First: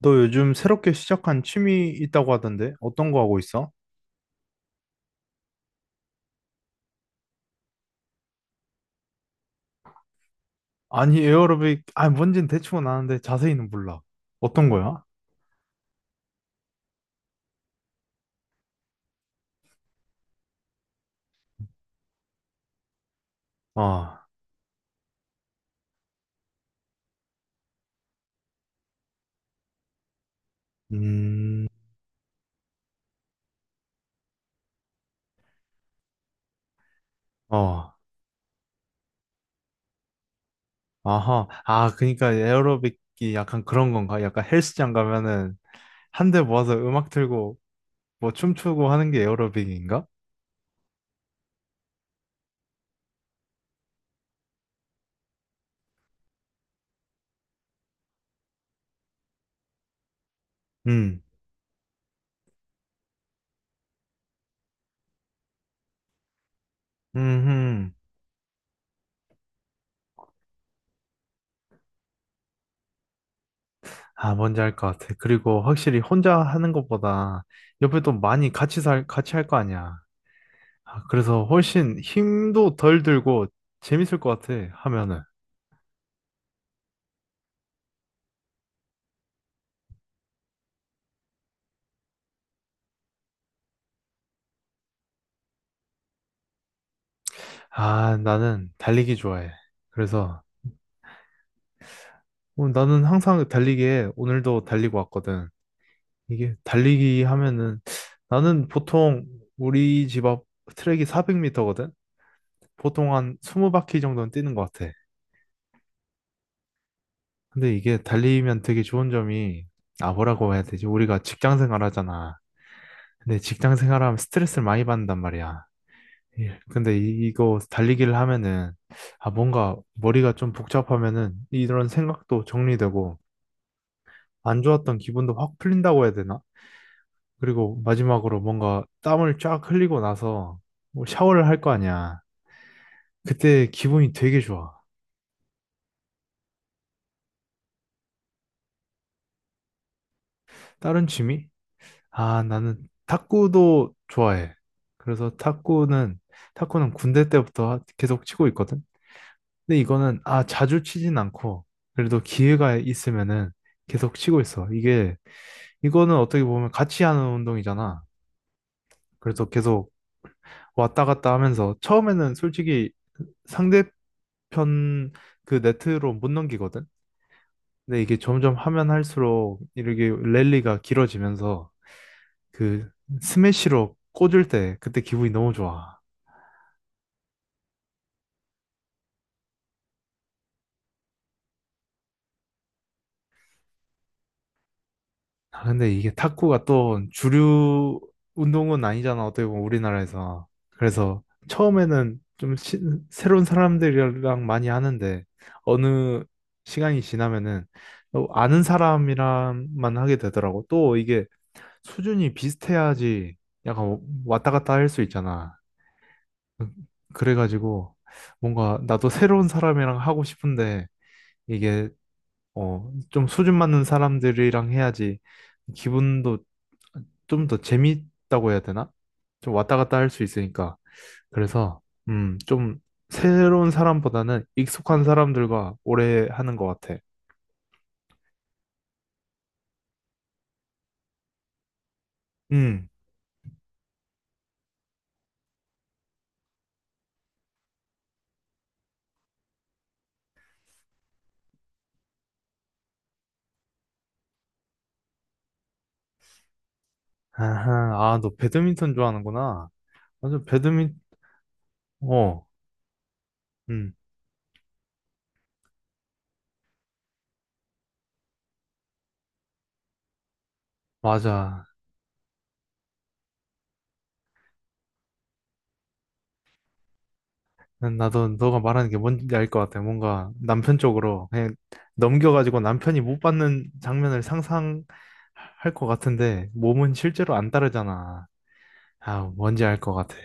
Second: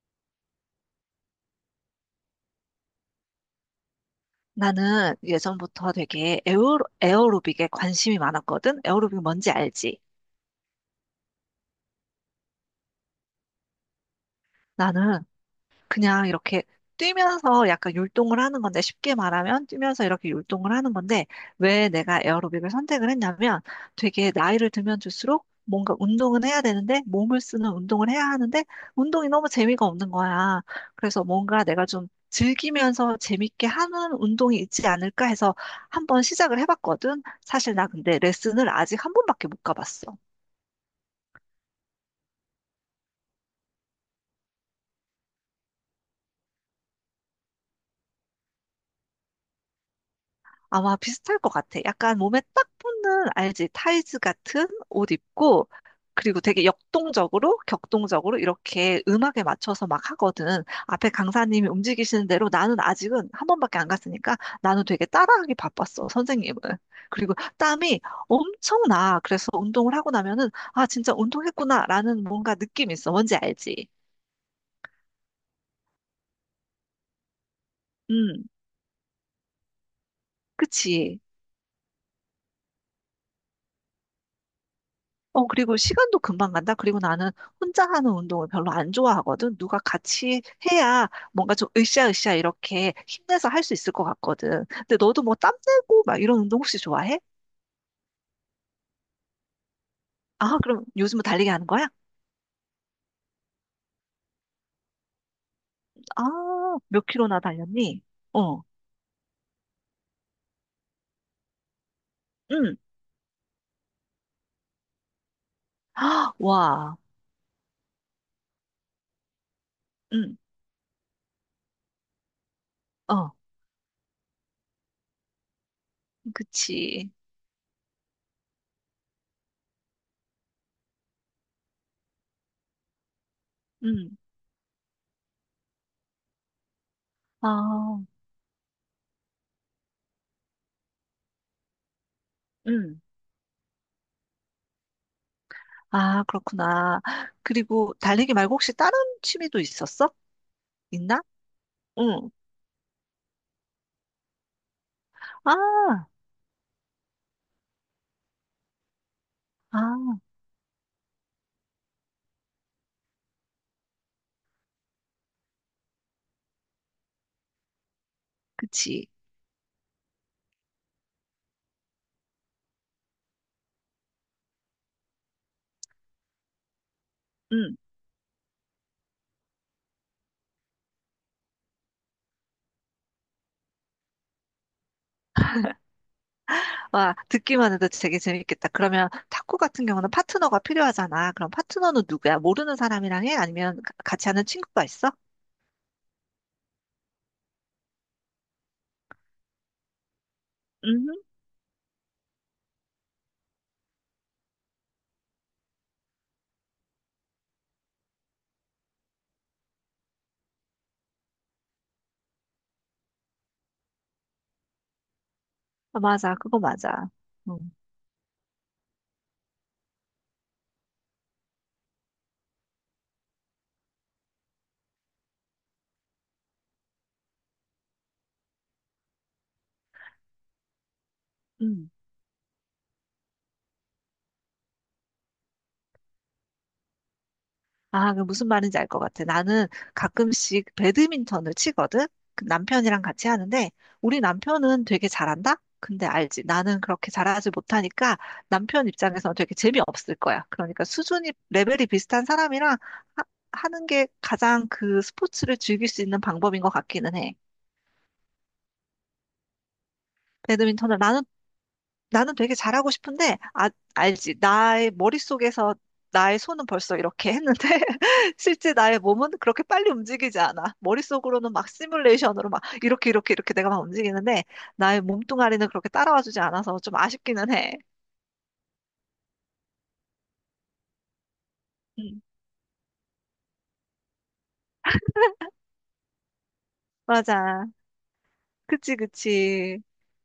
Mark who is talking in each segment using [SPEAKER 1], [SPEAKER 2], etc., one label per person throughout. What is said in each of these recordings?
[SPEAKER 1] 너 요즘 새롭게 시작한 취미 있다고 하던데 어떤 거 하고 있어?
[SPEAKER 2] 나는 예전부터 되게 에어로빅에 관심이 많았거든? 에어로빅 뭔지 알지?
[SPEAKER 1] 아니 에어로빅 뭔진 대충은 아는데 자세히는 몰라. 어떤 거야?
[SPEAKER 2] 나는 그냥 이렇게 뛰면서 약간 율동을 하는 건데, 쉽게 말하면 뛰면서 이렇게 율동을 하는 건데, 왜 내가 에어로빅을 선택을 했냐면,
[SPEAKER 1] 아,
[SPEAKER 2] 되게 나이를 들면 들수록 뭔가 운동은 해야 되는데, 몸을 쓰는 운동을 해야 하는데, 운동이 너무 재미가 없는 거야. 그래서 뭔가
[SPEAKER 1] 음,
[SPEAKER 2] 내가 좀 즐기면서 재밌게 하는 운동이 있지 않을까 해서 한번 시작을 해봤거든. 사실 나
[SPEAKER 1] 어,
[SPEAKER 2] 근데 레슨을 아직 한 번밖에 못 가봤어.
[SPEAKER 1] 아하, 그러니까 에어로빅이 약간 그런 건가? 약간 헬스장 가면은 한 대 모아서 음악 틀고 뭐 춤추고 하는 게 에어로빅인가?
[SPEAKER 2] 아마 비슷할 것 같아. 약간 몸에 딱 붙는, 알지? 타이즈 같은 옷 입고, 그리고 되게 격동적으로 이렇게 음악에 맞춰서 막 하거든. 앞에
[SPEAKER 1] 음,
[SPEAKER 2] 강사님이 움직이시는 대로 나는 아직은 한 번밖에 안 갔으니까 나는 되게 따라하기 바빴어, 선생님은. 그리고
[SPEAKER 1] 음,
[SPEAKER 2] 땀이 엄청 나. 그래서 운동을 하고 나면은, 아, 진짜 운동했구나라는 뭔가 느낌이 있어. 뭔지 알지?
[SPEAKER 1] 아 뭔지 알 것 같아. 그리고 확실히 혼자 하는 것보다 옆에 또
[SPEAKER 2] 음,
[SPEAKER 1] 많이 같이 할 거 아니야. 아,
[SPEAKER 2] 그치.
[SPEAKER 1] 그래서 훨씬 힘도 덜 들고 재밌을 것 같아, 하면은.
[SPEAKER 2] 어, 그리고 시간도 금방 간다. 그리고 나는 혼자 하는 운동을 별로 안 좋아하거든. 누가 같이 해야 뭔가 좀 으쌰으쌰 이렇게 힘내서 할 수 있을 것 같거든. 근데 너도 뭐 땀내고 막 이런 운동 혹시 좋아해?
[SPEAKER 1] 아, 나는 달리기 좋아해. 그래서
[SPEAKER 2] 아, 그럼 요즘은 달리기 하는 거야?
[SPEAKER 1] 어, 나는 항상 달리기에 오늘도 달리고 왔거든.
[SPEAKER 2] 아,
[SPEAKER 1] 이게
[SPEAKER 2] 몇
[SPEAKER 1] 달리기
[SPEAKER 2] 킬로나
[SPEAKER 1] 하면은
[SPEAKER 2] 달렸니? 어,
[SPEAKER 1] 나는 보통 우리 집 앞 트랙이 400m거든?
[SPEAKER 2] 응.
[SPEAKER 1] 보통 한 20바퀴 정도는 뛰는 것 같아.
[SPEAKER 2] 아, 와,
[SPEAKER 1] 근데 이게 달리면 되게 좋은 점이 아,
[SPEAKER 2] 응,
[SPEAKER 1] 뭐라고 해야 되지? 우리가 직장 생활 하잖아.
[SPEAKER 2] 어,
[SPEAKER 1] 근데 직장 생활하면 스트레스를 많이 받는단 말이야. 예. 근데
[SPEAKER 2] 그치.
[SPEAKER 1] 이거 달리기를 하면은, 아, 뭔가 머리가 좀 복잡하면은 이런 생각도 정리되고,
[SPEAKER 2] 응,
[SPEAKER 1] 안 좋았던 기분도 확 풀린다고 해야 되나? 그리고
[SPEAKER 2] 아,
[SPEAKER 1] 마지막으로 뭔가 땀을 쫙 흘리고 나서 뭐 샤워를 할 거 아니야.
[SPEAKER 2] 응.
[SPEAKER 1] 그때 기분이 되게 좋아.
[SPEAKER 2] 아, 그렇구나. 그리고 달리기 말고 혹시 다른 취미도 있었어?
[SPEAKER 1] 다른
[SPEAKER 2] 있나?
[SPEAKER 1] 취미?
[SPEAKER 2] 응.
[SPEAKER 1] 아, 나는 탁구도 좋아해. 그래서
[SPEAKER 2] 아,
[SPEAKER 1] 탁구는, 탁구는 군대 때부터 계속 치고 있거든. 근데
[SPEAKER 2] 아.
[SPEAKER 1] 이거는 아 자주 치진 않고 그래도 기회가 있으면은 계속 치고 있어. 이게 이거는 어떻게 보면 같이 하는 운동이잖아.
[SPEAKER 2] 그치.
[SPEAKER 1] 그래서 계속 왔다 갔다 하면서 처음에는 솔직히 상대편 그 네트로 못 넘기거든.
[SPEAKER 2] 응.
[SPEAKER 1] 근데 이게 점점 하면 할수록 이렇게 랠리가 길어지면서 그 스매시로 꽂을 때 그때 기분이 너무 좋아.
[SPEAKER 2] 와, 듣기만 해도 되게 재밌겠다. 그러면 탁구 같은 경우는 파트너가 필요하잖아. 그럼 파트너는 누구야? 모르는 사람이랑 해? 아니면 같이 하는 친구가 있어?
[SPEAKER 1] 아, 근데 이게 탁구가 또 주류 운동은 아니잖아, 어떻게 보면 우리나라에서.
[SPEAKER 2] 음,
[SPEAKER 1] 그래서 처음에는 좀 새로운 사람들이랑 많이 하는데, 어느 시간이 지나면은 또 아는 사람이랑만 하게 되더라고. 또 이게 수준이 비슷해야지 약간 왔다 갔다 할 수 있잖아.
[SPEAKER 2] 맞아. 그거
[SPEAKER 1] 음,
[SPEAKER 2] 맞아. 응.
[SPEAKER 1] 그래가지고 뭔가 나도 새로운 사람이랑 하고 싶은데, 이게 좀 수준 맞는 사람들이랑 해야지 기분도 좀 더 재밌다고 해야 되나? 좀 왔다 갔다 할 수 있으니까. 그래서,
[SPEAKER 2] 응.
[SPEAKER 1] 좀 새로운 사람보다는 익숙한 사람들과 오래 하는 것 같아.
[SPEAKER 2] 아, 그 무슨 말인지 알 것 같아. 나는 가끔씩 배드민턴을 치거든? 그
[SPEAKER 1] 음,
[SPEAKER 2] 남편이랑 같이 하는데, 우리 남편은 되게 잘한다? 근데 알지. 나는 그렇게 잘하지 못하니까 남편 입장에서는 되게 재미없을 거야. 그러니까 레벨이 비슷한 사람이랑 하, 하는 게 가장 그 스포츠를 즐길 수 있는 방법인 것 같기는 해.
[SPEAKER 1] 아하, 아, 너 배드민턴 좋아하는구나. 맞아,
[SPEAKER 2] 배드민턴을 나는 나는
[SPEAKER 1] 어,
[SPEAKER 2] 되게 잘하고 싶은데, 아,
[SPEAKER 1] 음,
[SPEAKER 2] 알지. 나의 머릿속에서 나의 손은 벌써 이렇게 했는데, 실제 나의 몸은 그렇게 빨리 움직이지 않아. 머릿속으로는 막
[SPEAKER 1] 맞아.
[SPEAKER 2] 시뮬레이션으로 막 이렇게 내가 막 움직이는데, 나의 몸뚱아리는 그렇게 따라와 주지 않아서 좀 아쉽기는 해.
[SPEAKER 1] 나도 너가 말하는 게 뭔지 알 것 같아. 뭔가 남편 쪽으로 그냥
[SPEAKER 2] 음.
[SPEAKER 1] 넘겨가지고 남편이 못 받는 장면을 상상할 것 같은데 몸은 실제로 안
[SPEAKER 2] 맞아.
[SPEAKER 1] 따르잖아. 아, 뭔지 알
[SPEAKER 2] 그치.
[SPEAKER 1] 것 같아.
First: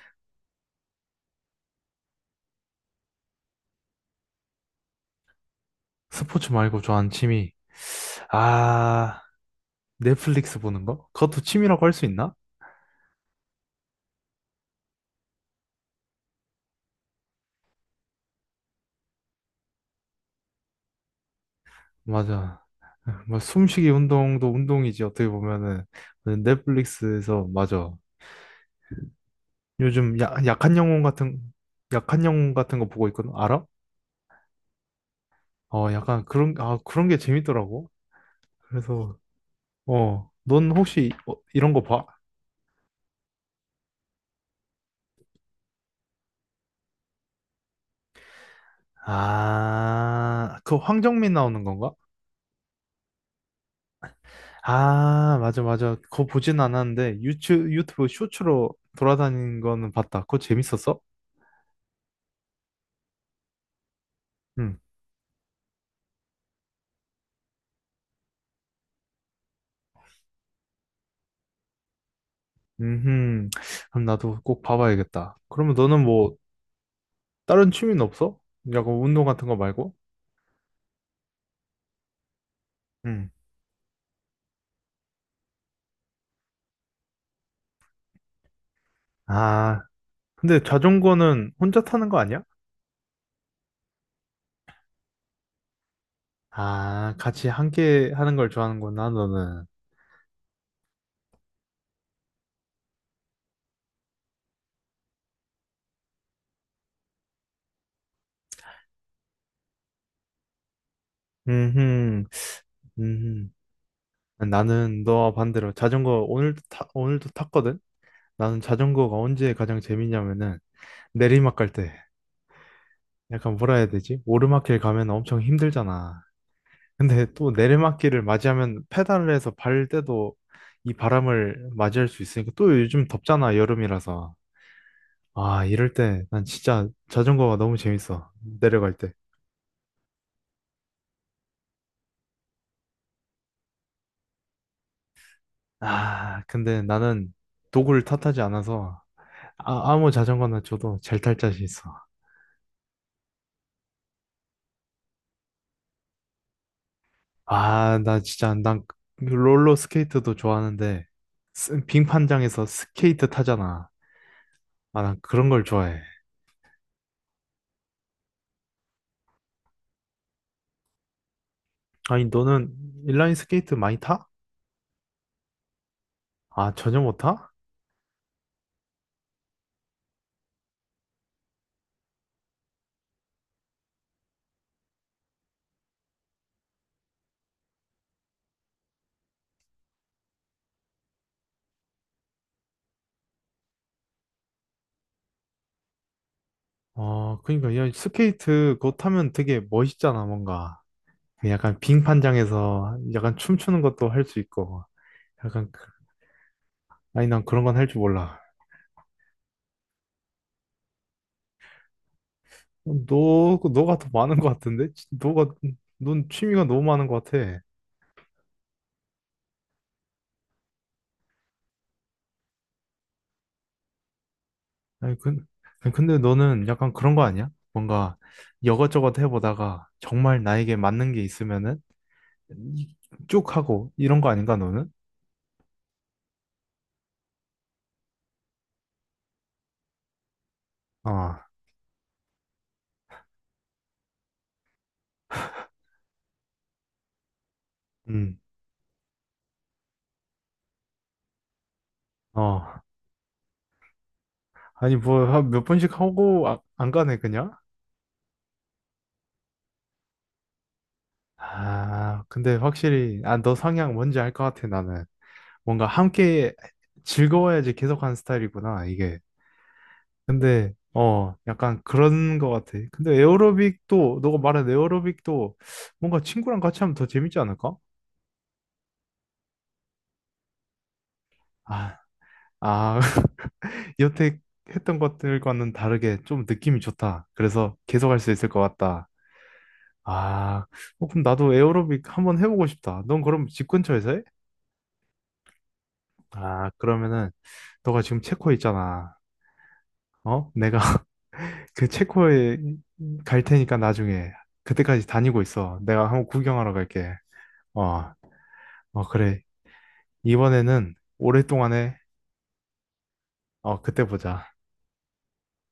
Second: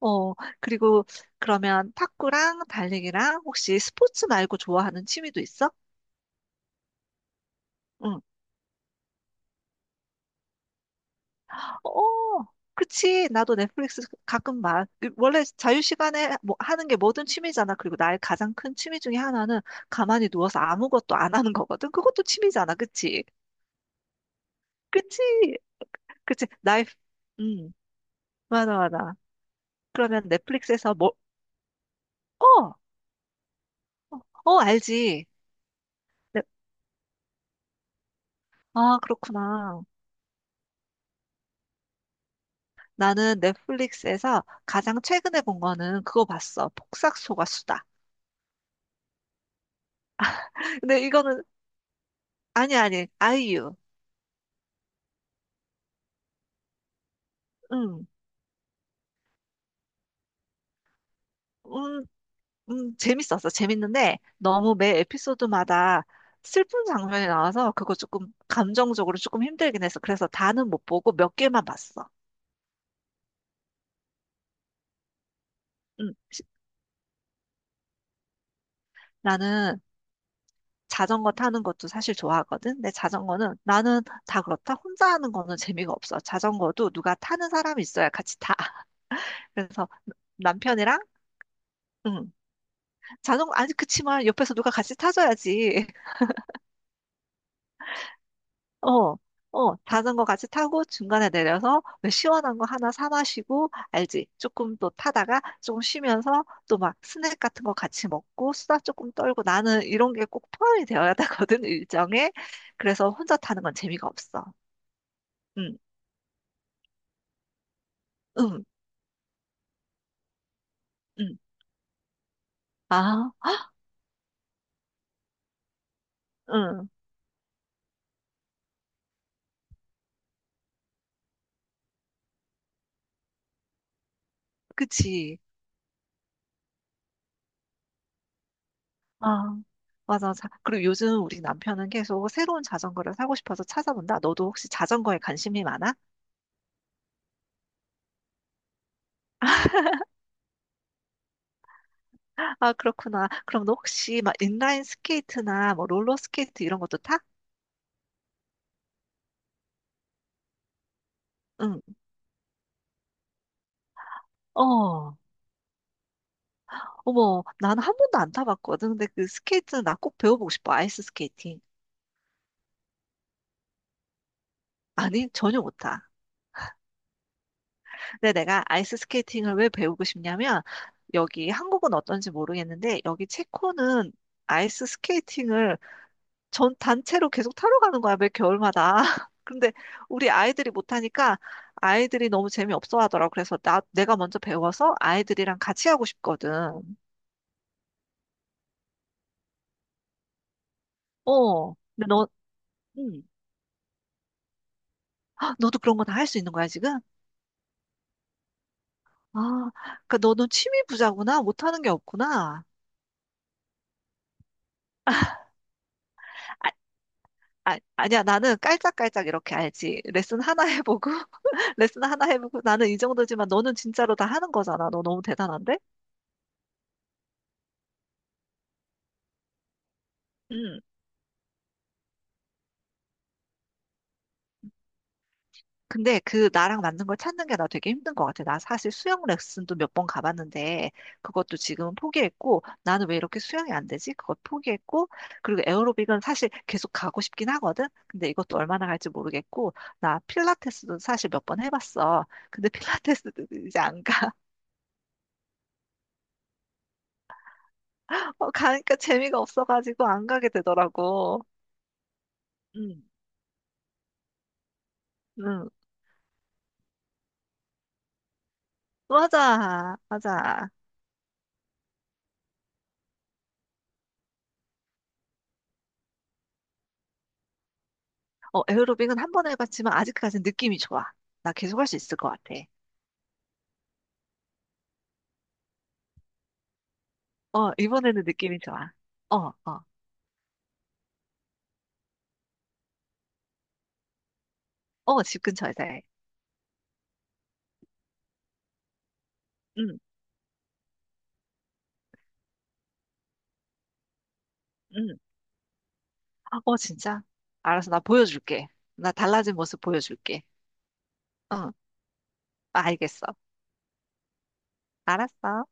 [SPEAKER 2] 어, 그리고 그러면 탁구랑 달리기랑 혹시 스포츠 말고 좋아하는 취미도 있어?
[SPEAKER 1] 스포츠 말고 좋아하는 취미.
[SPEAKER 2] 응.
[SPEAKER 1] 아, 넷플릭스 보는 거? 그것도 취미라고 할
[SPEAKER 2] 어,
[SPEAKER 1] 수 있나?
[SPEAKER 2] 그치. 나도 넷플릭스 가끔 봐. 그 원래 자유시간에 뭐 하는 게 뭐든 취미잖아. 그리고 나의 가장 큰 취미 중에 하나는 가만히 누워서 아무것도 안 하는 거거든. 그것도
[SPEAKER 1] 맞아.
[SPEAKER 2] 취미잖아. 그치?
[SPEAKER 1] 뭐 숨쉬기 운동도 운동이지 어떻게
[SPEAKER 2] 그치?
[SPEAKER 1] 보면은
[SPEAKER 2] 그치? 나의,
[SPEAKER 1] 넷플릭스에서
[SPEAKER 2] 음,
[SPEAKER 1] 맞아.
[SPEAKER 2] 맞아.
[SPEAKER 1] 요즘
[SPEAKER 2] 그러면
[SPEAKER 1] 야, 약한
[SPEAKER 2] 넷플릭스에서
[SPEAKER 1] 영혼
[SPEAKER 2] 뭐,
[SPEAKER 1] 같은 약한 영혼
[SPEAKER 2] 어,
[SPEAKER 1] 같은 거 보고 있거든. 알아?
[SPEAKER 2] 어, 알지.
[SPEAKER 1] 어, 약간
[SPEAKER 2] 넷-
[SPEAKER 1] 그런, 아, 그런 게 재밌더라고.
[SPEAKER 2] 아,
[SPEAKER 1] 그래서,
[SPEAKER 2] 그렇구나.
[SPEAKER 1] 어, 넌 혹시 어, 이런 거 봐?
[SPEAKER 2] 나는 넷플릭스에서 가장 최근에 본 거는 그거 봤어. 폭삭 속았수다.
[SPEAKER 1] 아, 그
[SPEAKER 2] 근데
[SPEAKER 1] 황정민
[SPEAKER 2] 이거는,
[SPEAKER 1] 나오는 건가?
[SPEAKER 2] 아니, 아이유.
[SPEAKER 1] 아, 맞아, 맞아. 그거 보진 않았는데,
[SPEAKER 2] 응.
[SPEAKER 1] 유튜브 쇼츠로 돌아다니는 거는 봤다. 그거 재밌었어?
[SPEAKER 2] 음, 재밌었어. 재밌는데 너무
[SPEAKER 1] 응.
[SPEAKER 2] 매 에피소드마다 슬픈 장면이 나와서 그거 조금 감정적으로 조금 힘들긴 했어. 그래서 다는 못 보고 몇 개만 봤어.
[SPEAKER 1] 음, 그럼 나도 꼭 봐봐야겠다. 그러면 너는
[SPEAKER 2] 음,
[SPEAKER 1] 뭐,
[SPEAKER 2] 시-
[SPEAKER 1] 다른 취미는 없어? 약간 운동 같은 거
[SPEAKER 2] 나는
[SPEAKER 1] 말고?
[SPEAKER 2] 자전거 타는 것도 사실 좋아하거든. 근데
[SPEAKER 1] 응.
[SPEAKER 2] 자전거는 나는 다 그렇다. 혼자 하는 거는 재미가 없어. 자전거도 누가 타는 사람이 있어야 같이 타.
[SPEAKER 1] 아,
[SPEAKER 2] 그래서
[SPEAKER 1] 근데
[SPEAKER 2] 남편이랑
[SPEAKER 1] 자전거는 혼자 타는 거
[SPEAKER 2] 음,
[SPEAKER 1] 아니야?
[SPEAKER 2] 자전거 아니 그치만 옆에서 누가 같이 타줘야지.
[SPEAKER 1] 아, 같이 함께 하는 걸 좋아하는구나,
[SPEAKER 2] 어,
[SPEAKER 1] 너는.
[SPEAKER 2] 어, 자전거 같이 타고 중간에 내려서 왜 시원한 거 하나 사 마시고, 알지? 조금 또 타다가 조금 쉬면서 또 막 스낵 같은 거 같이 먹고 수다 조금 떨고 나는 이런 게 꼭 포함이 되어야 되거든,
[SPEAKER 1] 음,
[SPEAKER 2] 일정에. 그래서 혼자
[SPEAKER 1] 음.
[SPEAKER 2] 타는 건 재미가 없어.
[SPEAKER 1] 나는 너와 반대로
[SPEAKER 2] 응,
[SPEAKER 1] 오늘도 탔거든. 나는
[SPEAKER 2] 응,
[SPEAKER 1] 자전거가 언제 가장 재밌냐면은
[SPEAKER 2] 응.
[SPEAKER 1] 내리막 갈 때.
[SPEAKER 2] 아,
[SPEAKER 1] 약간 뭐라 해야 되지? 오르막길 가면 엄청 힘들잖아.
[SPEAKER 2] 응,
[SPEAKER 1] 근데 또 내리막길을 맞이하면 페달을 해서 발 때도 이 바람을 맞이할 수 있으니까 또 요즘 덥잖아, 여름이라서.
[SPEAKER 2] 그치.
[SPEAKER 1] 아, 이럴 때 난 진짜 자전거가 너무 재밌어. 내려갈 때.
[SPEAKER 2] 아, 맞아. 자, 그리고 요즘 우리 남편은 계속 새로운 자전거를 사고 싶어서 찾아본다. 너도 혹시 자전거에 관심이 많아?
[SPEAKER 1] 아, 근데 나는 도구를 탓하지 않아서 아무 자전거나 줘도 잘 탈 자신 있어.
[SPEAKER 2] 아, 그렇구나. 그럼 너 혹시 막 인라인 스케이트나 뭐 롤러 스케이트 이런 것도 타?
[SPEAKER 1] 난 롤러 스케이트도 좋아하는데,
[SPEAKER 2] 응.
[SPEAKER 1] 빙판장에서 스케이트 타잖아. 아, 난
[SPEAKER 2] 어.
[SPEAKER 1] 그런 걸 좋아해.
[SPEAKER 2] 어머, 난 한 번도 안 타봤거든. 근데 그 스케이트는 나 꼭 배워보고 싶어. 아이스 스케이팅.
[SPEAKER 1] 아니, 너는 인라인 스케이트 많이 타?
[SPEAKER 2] 아니, 전혀 못 타.
[SPEAKER 1] 아, 전혀 못 타?
[SPEAKER 2] 근데 내가 아이스 스케이팅을 왜 배우고 싶냐면 여기 한국은 어떤지 모르겠는데 여기 체코는 아이스 스케이팅을 전 단체로 계속 타러 가는 거야, 매 겨울마다. 근데 우리 아이들이 못하니까 아이들이 너무 재미없어 하더라고. 그래서 내가 먼저 배워서 아이들이랑 같이 하고 싶거든.
[SPEAKER 1] 어, 그러니까, 야, 스케이트 그거 타면 되게 멋있잖아, 뭔가.
[SPEAKER 2] 어.
[SPEAKER 1] 약간
[SPEAKER 2] 근데 너,
[SPEAKER 1] 빙판장에서
[SPEAKER 2] 음.
[SPEAKER 1] 약간 춤추는 것도 할 수 있고.
[SPEAKER 2] 헉,
[SPEAKER 1] 약간,
[SPEAKER 2] 너도
[SPEAKER 1] 그-
[SPEAKER 2] 그런 거 다 할 수 있는 거야, 지금?
[SPEAKER 1] 아니, 난 그런 건 할 줄 몰라.
[SPEAKER 2] 아, 그니까 너는 취미 부자구나. 못하는 게 없구나.
[SPEAKER 1] 너가 더 많은 것 같은데?
[SPEAKER 2] 아,
[SPEAKER 1] 넌 취미가 너무 많은 것 같아.
[SPEAKER 2] 아니야, 나는 깔짝깔짝 이렇게 알지. 레슨 하나 해보고, 레슨 하나 해보고, 나는 이 정도지만 너는 진짜로 다 하는 거잖아. 너
[SPEAKER 1] 아니,
[SPEAKER 2] 너무
[SPEAKER 1] 근,
[SPEAKER 2] 대단한데?
[SPEAKER 1] 아니, 근데 너는 약간 그런 거 아니야? 뭔가 여것저것 해보다가 정말 나에게 맞는 게 있으면은 이- 쭉 하고 이런 거 아닌가, 너는?
[SPEAKER 2] 근데 그 나랑 맞는 걸 찾는 게 나 되게 힘든 것 같아. 나 사실 수영 레슨도 몇 번 가봤는데
[SPEAKER 1] 어,
[SPEAKER 2] 그것도 지금은 포기했고 나는 왜 이렇게 수영이 안 되지? 그것 포기했고 그리고 에어로빅은 사실 계속 가고 싶긴 하거든. 근데
[SPEAKER 1] 음,
[SPEAKER 2] 이것도 얼마나 갈지 모르겠고 나 필라테스도 사실 몇 번 해봤어.
[SPEAKER 1] 어.
[SPEAKER 2] 근데 필라테스도 이제 안 가.
[SPEAKER 1] 아니, 뭐, 한몇 번씩 하고 안 가네, 그냥?
[SPEAKER 2] 어, 가니까 재미가 없어가지고 안 가게 되더라고.
[SPEAKER 1] 아, 근데
[SPEAKER 2] 응,
[SPEAKER 1] 확실히, 아, 너 성향 뭔지 알 것 같아, 나는.
[SPEAKER 2] 응.
[SPEAKER 1] 뭔가 함께 즐거워야지 계속하는 스타일이구나, 이게.
[SPEAKER 2] 맞아, 맞아.
[SPEAKER 1] 근데, 어, 약간 그런 것 같아. 근데 에어로빅도, 너가 말한 에어로빅도 뭔가 친구랑 같이 하면 더 재밌지 않을까?
[SPEAKER 2] 어, 에어로빅은 한 번 해봤지만 아직까지는 느낌이 좋아. 나 계속 할 수
[SPEAKER 1] 아,
[SPEAKER 2] 있을 것 같아.
[SPEAKER 1] 아, 여태 했던 것들과는 다르게 좀 느낌이 좋다.
[SPEAKER 2] 어,
[SPEAKER 1] 그래서 계속 할
[SPEAKER 2] 이번에는
[SPEAKER 1] 수 있을
[SPEAKER 2] 느낌이
[SPEAKER 1] 것
[SPEAKER 2] 좋아.
[SPEAKER 1] 같다.
[SPEAKER 2] 어, 어,
[SPEAKER 1] 아, 어, 그럼 나도 에어로빅 한번 해보고 싶다. 넌 그럼 집 근처에서 해?
[SPEAKER 2] 어, 집 근처에서 해.
[SPEAKER 1] 아, 그러면은 너가 지금 체코에 있잖아.
[SPEAKER 2] 응,
[SPEAKER 1] 어? 내가 그 체코에 갈 테니까 나중에 그때까지
[SPEAKER 2] 응.
[SPEAKER 1] 다니고 있어. 내가 한번 구경하러
[SPEAKER 2] 어,
[SPEAKER 1] 갈게.
[SPEAKER 2] 진짜?
[SPEAKER 1] 어,
[SPEAKER 2] 알았어, 나 보여줄게.
[SPEAKER 1] 어,
[SPEAKER 2] 나
[SPEAKER 1] 그래.
[SPEAKER 2] 달라진 모습 보여줄게.
[SPEAKER 1] 이번에는
[SPEAKER 2] 어,
[SPEAKER 1] 오랫동안에
[SPEAKER 2] 알겠어.
[SPEAKER 1] 어, 그때 보자.
[SPEAKER 2] 알았어.